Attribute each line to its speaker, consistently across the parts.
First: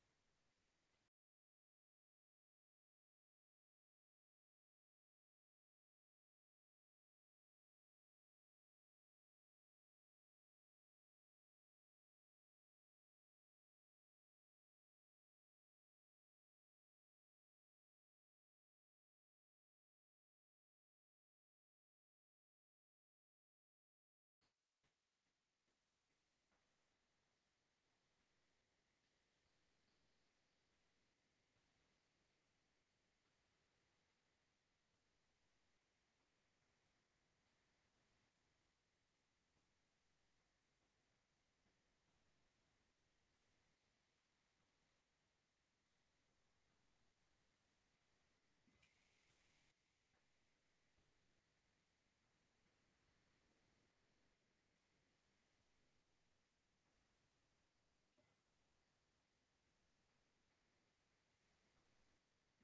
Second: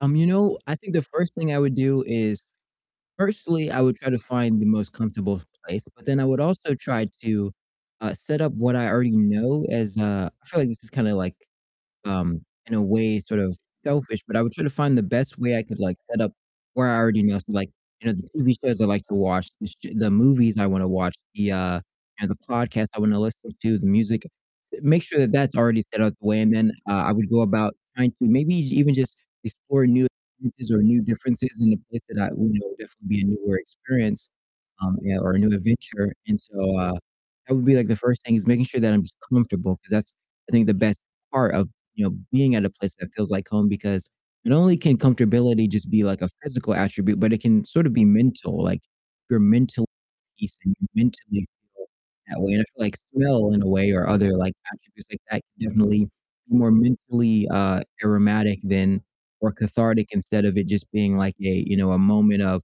Speaker 1: Um, you know, I think the 1st thing I would do is firstly, I would try to find the most comfortable place, but then I would also try to, uh, set up what I already know as, uh I feel like this is kinda, like, um, in a way, sort of selfish, but I would try to find the best way I could, like, set up where I already know, so, like, you know, the TV shows I like to watch, the sh the movies I wanna watch, the, uh, you know, the podcast I wanna listen to, the music, s make sure that that's already set up the way, and then, uh, I would go about trying to, maybe j even just explore new experiences or new differences in a place that I would know would definitely be a newer experience, um, yeah, or a new adventure, and so, uh, that would be, like, the 1st thing, is making sure that I'm just comfortable 'cause that's, I think, the best part of, you know, being at a place that feels like home because not only can comfortability just be, like, a physical attribute, but it can sort of be mental, like, if you're mentally at peace and you mentally [unintelligible] that way, and I feel like smell in a way or other, like, attributes like that can definitely be more mentally, uh, aromatic than or cathartic instead of it just being, like, a you know, a moment of,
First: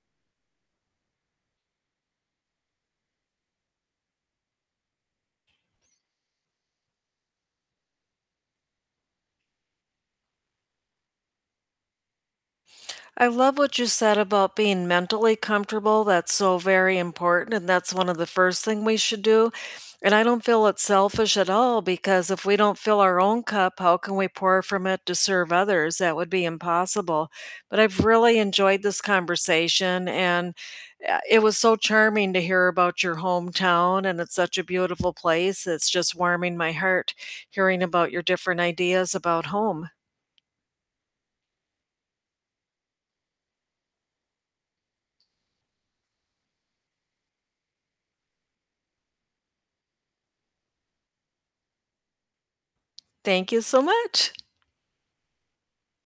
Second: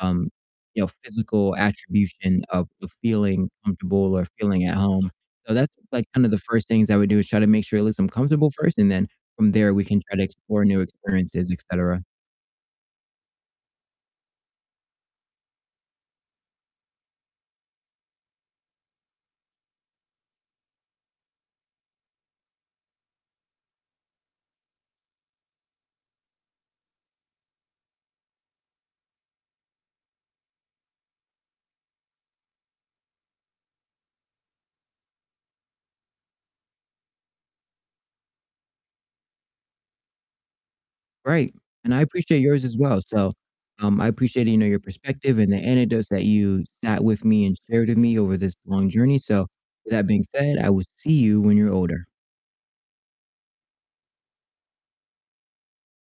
Speaker 1: um, you know, physical attribution of of feeling comfortable or feeling at home, so that's, like, kinda the first things I would do, is try to make sure at least I'm comfortable first, and then from there we can try to explore new experiences, et cetera.
Speaker 2: I love what you said about being mentally comfortable, that's so very important, and that's one of the first thing we should do, and I don't feel it's selfish at all, because if we don't fill our own cup, how can we pour from it to serve others? That would be impossible, but I've really enjoyed this conversation, and, uh, it was so charming to hear about your hometown, and it's such a beautiful place, it's just warming my heart hearing about your different ideas about home.
Speaker 1: Right, and I appreciate yours as well, so, um, I appreciate, you know, your perspective and the anecdotes that you sat with me and shared with me over this long journey, so with that being said, I will see you when you're older.
Speaker 2: Thank you so much.